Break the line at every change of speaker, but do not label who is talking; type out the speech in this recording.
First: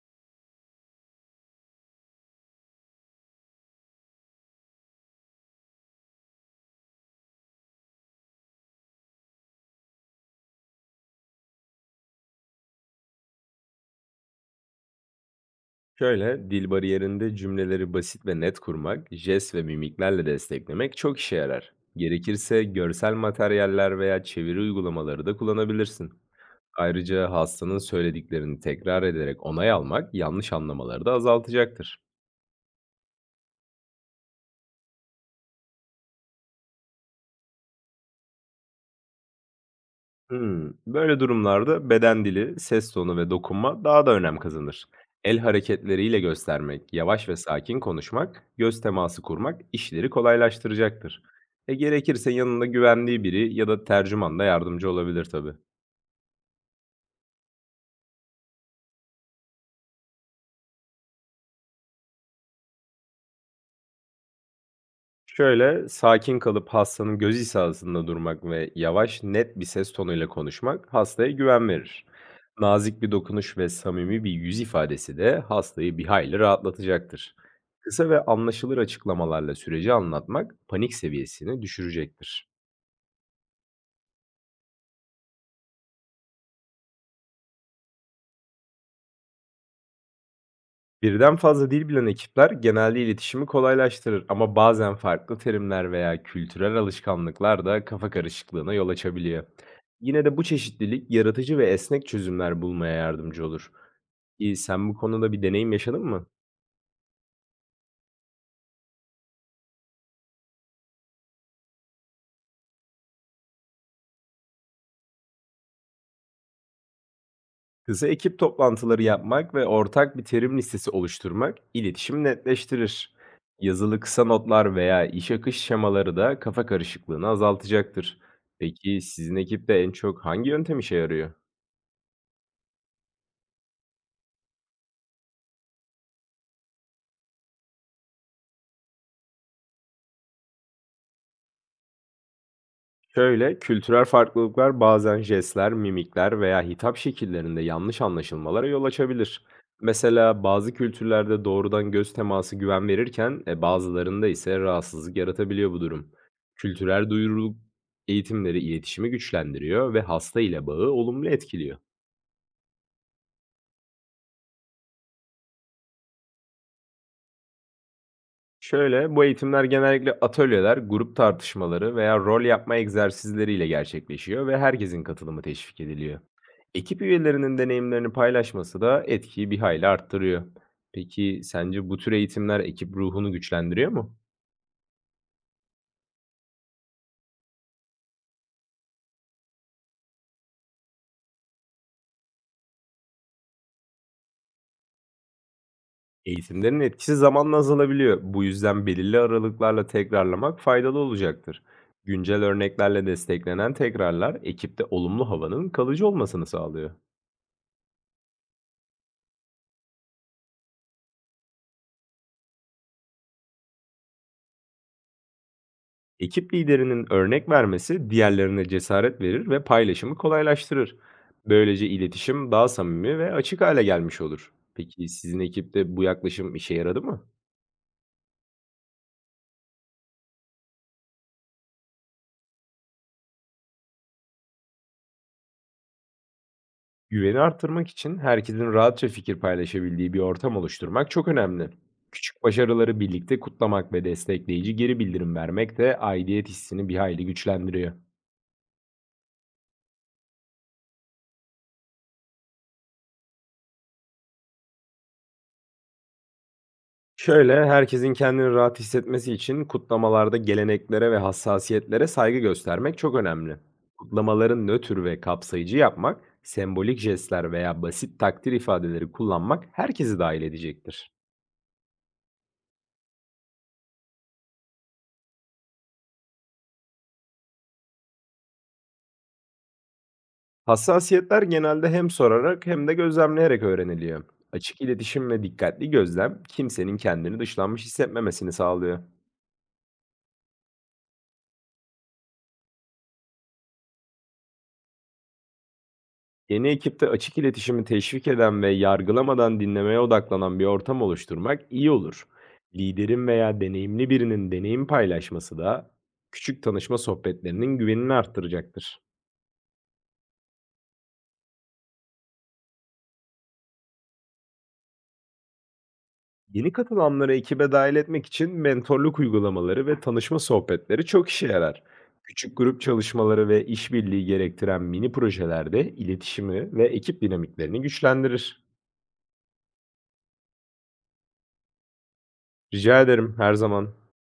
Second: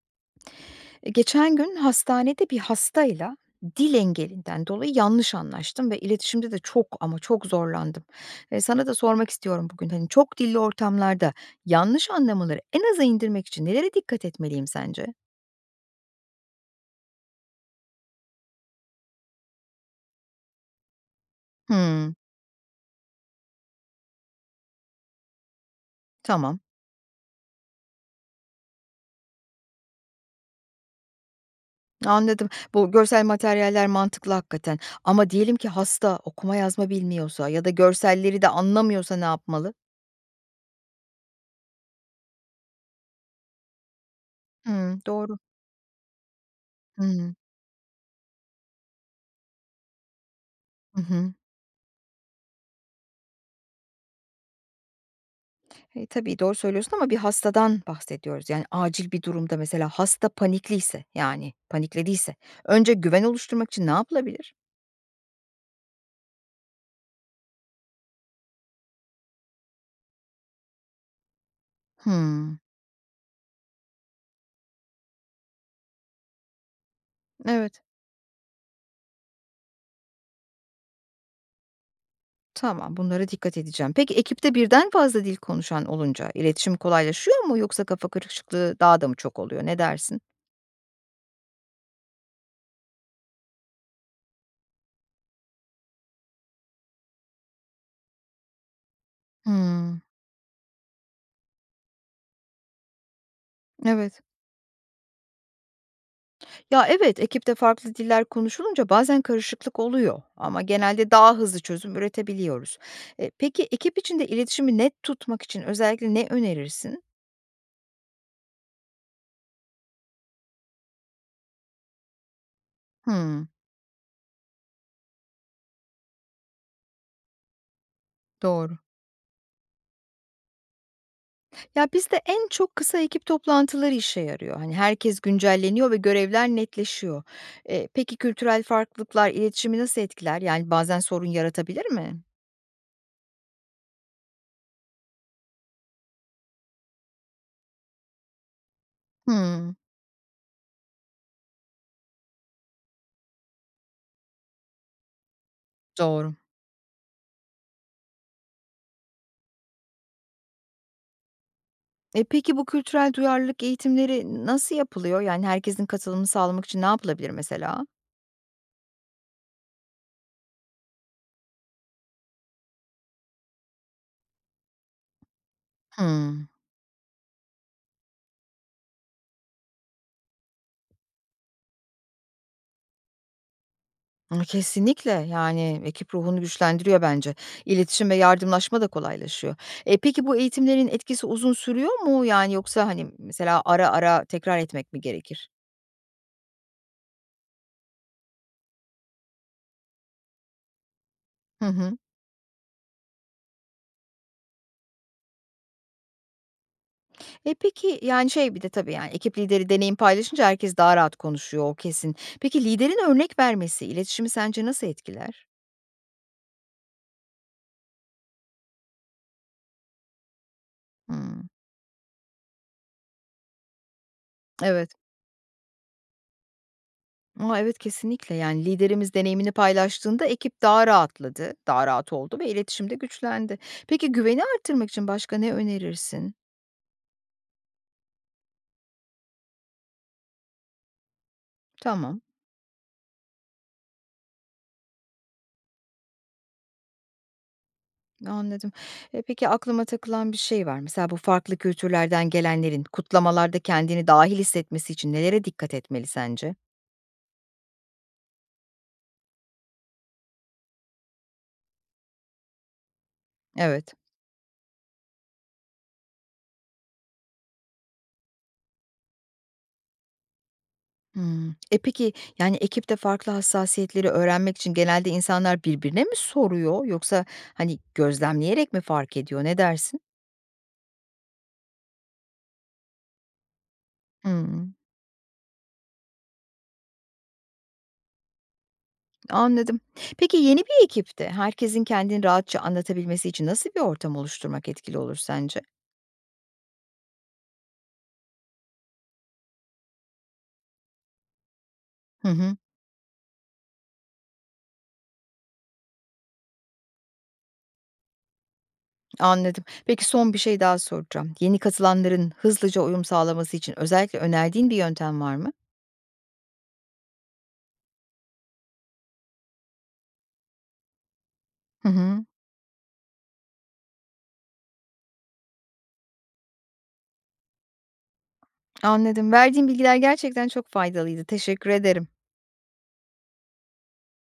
E, Geçen gün hastanede bir hastayla dil engelinden dolayı yanlış anlaştım ve iletişimde de çok ama çok zorlandım. E, sana da sormak istiyorum bugün hani çok dilli ortamlarda yanlış anlamaları en aza indirmek için nelere dikkat etmeliyim sence?
Şöyle, dil bariyerinde cümleleri basit ve net kurmak, jest ve mimiklerle desteklemek çok işe yarar.
Hmm,
Gerekirse görsel materyaller veya çeviri uygulamaları da kullanabilirsin.
tamam.
Ayrıca hastanın söylediklerini tekrar ederek onay almak yanlış anlamaları da azaltacaktır.
Anladım. Bu görsel materyaller mantıklı hakikaten. Ama diyelim ki hasta okuma yazma bilmiyorsa ya da görselleri de anlamıyorsa ne yapmalı?
Hımm. Böyle durumlarda beden dili, ses tonu ve dokunma daha da önem kazanır.
Hmm, doğru.
El hareketleriyle göstermek, yavaş
Hmm,
ve sakin konuşmak, göz teması kurmak işleri
hı
kolaylaştıracaktır.
hı.
Gerekirse yanında güvendiği biri ya da tercüman da yardımcı olabilir tabii.
E, tabii doğru söylüyorsun ama bir hastadan bahsediyoruz. Yani acil bir durumda mesela hasta panikliyse, yani paniklediyse önce güven oluşturmak için ne yapılabilir?
Şöyle, sakin kalıp hastanın göz hizasında durmak ve yavaş, net bir ses tonuyla konuşmak hastaya güven verir.
Hımm.
Nazik bir dokunuş ve samimi bir yüz ifadesi de hastayı bir hayli rahatlatacaktır.
Evet.
Kısa ve anlaşılır açıklamalarla süreci anlatmak panik seviyesini düşürecektir.
Tamam, bunlara dikkat edeceğim. Peki ekipte birden fazla dil konuşan olunca iletişim kolaylaşıyor mu yoksa kafa karışıklığı daha da mı çok oluyor? Ne dersin?
Birden fazla dil bilen ekipler genelde iletişimi kolaylaştırır ama bazen farklı terimler veya kültürel alışkanlıklar da kafa karışıklığına yol açabiliyor.
Hımm.
Yine de bu çeşitlilik yaratıcı ve esnek çözümler bulmaya yardımcı olur.
Evet.
İyi, sen bu konuda bir deneyim yaşadın mı?
Ya, evet, ekipte farklı diller konuşulunca bazen karışıklık oluyor ama genelde daha hızlı çözüm üretebiliyoruz. E, peki ekip içinde iletişimi net tutmak için özellikle ne önerirsin?
Kısa ekip toplantıları yapmak ve ortak bir terim listesi oluşturmak iletişimi netleştirir.
Hımm,
Yazılı kısa notlar veya iş akış şemaları da kafa karışıklığını azaltacaktır.
doğru.
Peki sizin ekipte en çok hangi yöntem işe yarıyor?
Ya, bizde en çok kısa ekip toplantıları işe yarıyor. Hani, herkes güncelleniyor ve görevler netleşiyor. Peki kültürel farklılıklar iletişimi nasıl etkiler? Yani, bazen sorun yaratabilir mi?
Şöyle, kültürel farklılıklar bazen jestler, mimikler veya hitap şekillerinde yanlış anlaşılmalara yol açabilir.
Hımm,
Mesela bazı kültürlerde doğrudan göz teması güven verirken bazılarında ise rahatsızlık yaratabiliyor bu durum.
doğru.
Kültürel duyuruluk eğitimleri iletişimi güçlendiriyor ve hasta ile bağı olumlu etkiliyor.
E, peki bu kültürel duyarlılık eğitimleri nasıl yapılıyor? Yani, herkesin katılımını sağlamak için ne yapılabilir mesela?
Şöyle, bu eğitimler genellikle atölyeler, grup tartışmaları veya rol yapma egzersizleriyle gerçekleşiyor ve herkesin katılımı teşvik ediliyor.
Hımm.
Ekip üyelerinin deneyimlerini paylaşması da etkiyi bir hayli arttırıyor. Peki sence bu tür eğitimler ekip ruhunu güçlendiriyor mu?
Kesinlikle, yani, ekip ruhunu güçlendiriyor bence. İletişim ve yardımlaşma da kolaylaşıyor. E, peki bu eğitimlerin etkisi uzun sürüyor mu? Yani, yoksa, hani, mesela ara ara tekrar etmek mi gerekir?
Eğitimlerin etkisi zamanla azalabiliyor. Bu yüzden belirli aralıklarla tekrarlamak faydalı olacaktır.
Hı hı.
Güncel örneklerle desteklenen tekrarlar ekipte olumlu havanın kalıcı olmasını sağlıyor.
E, peki, yani, şey bir de tabii, yani, ekip lideri deneyim paylaşınca herkes daha rahat konuşuyor, o kesin. Peki liderin örnek vermesi iletişimi sence nasıl etkiler?
Ekip liderinin örnek vermesi diğerlerine cesaret verir ve paylaşımı kolaylaştırır.
Hımm,
Böylece iletişim daha samimi ve açık hale gelmiş olur.
evet.
Peki sizin ekipte bu yaklaşım işe yaradı mı?
A, evet, kesinlikle. Yani, liderimiz deneyimini paylaştığında ekip daha rahatladı, daha rahat oldu ve iletişimde güçlendi. Peki, güveni arttırmak için başka ne önerirsin?
Güveni arttırmak için herkesin rahatça fikir paylaşabildiği bir ortam oluşturmak çok önemli.
Tamam,
Küçük başarıları birlikte kutlamak ve destekleyici geri bildirim vermek de aidiyet hissini bir hayli güçlendiriyor.
anladım. E, peki, aklıma takılan bir şey var. Mesela bu farklı kültürlerden gelenlerin kutlamalarda kendini dahil hissetmesi için nelere dikkat etmeli sence?
Şöyle, herkesin kendini rahat hissetmesi için kutlamalarda geleneklere ve hassasiyetlere saygı göstermek çok önemli.
Evet.
Kutlamaların nötr ve kapsayıcı yapmak, sembolik jestler veya basit takdir ifadeleri kullanmak herkesi dahil edecektir.
Hımm. E, peki, yani, ekipte farklı hassasiyetleri öğrenmek için genelde insanlar birbirine mi soruyor yoksa, hani, gözlemleyerek mi fark ediyor? Ne dersin?
Hassasiyetler genelde hem sorarak hem de gözlemleyerek öğreniliyor.
Hımm.
Açık iletişim ve dikkatli gözlem kimsenin kendini dışlanmış hissetmemesini sağlıyor.
Anladım. Peki yeni bir ekipte herkesin kendini rahatça anlatabilmesi için nasıl bir ortam oluşturmak etkili olur sence?
Yeni ekipte açık iletişimi teşvik eden ve yargılamadan dinlemeye odaklanan bir ortam oluşturmak iyi
Hı
olur.
hı,
Liderin veya deneyimli birinin deneyim paylaşması da küçük tanışma sohbetlerinin güvenini arttıracaktır.
anladım. Peki son bir şey daha soracağım. Yeni katılanların hızlıca uyum sağlaması için özellikle önerdiğin bir yöntem var mı?
Yeni katılanları ekibe dahil etmek için mentorluk uygulamaları ve tanışma sohbetleri çok işe yarar.
Hı hı,
Küçük grup çalışmaları ve işbirliği gerektiren mini projelerde iletişimi ve ekip dinamiklerini güçlendirir.
anladım. Verdiğin bilgiler gerçekten çok faydalıydı. Teşekkür ederim.
Rica ederim her zaman.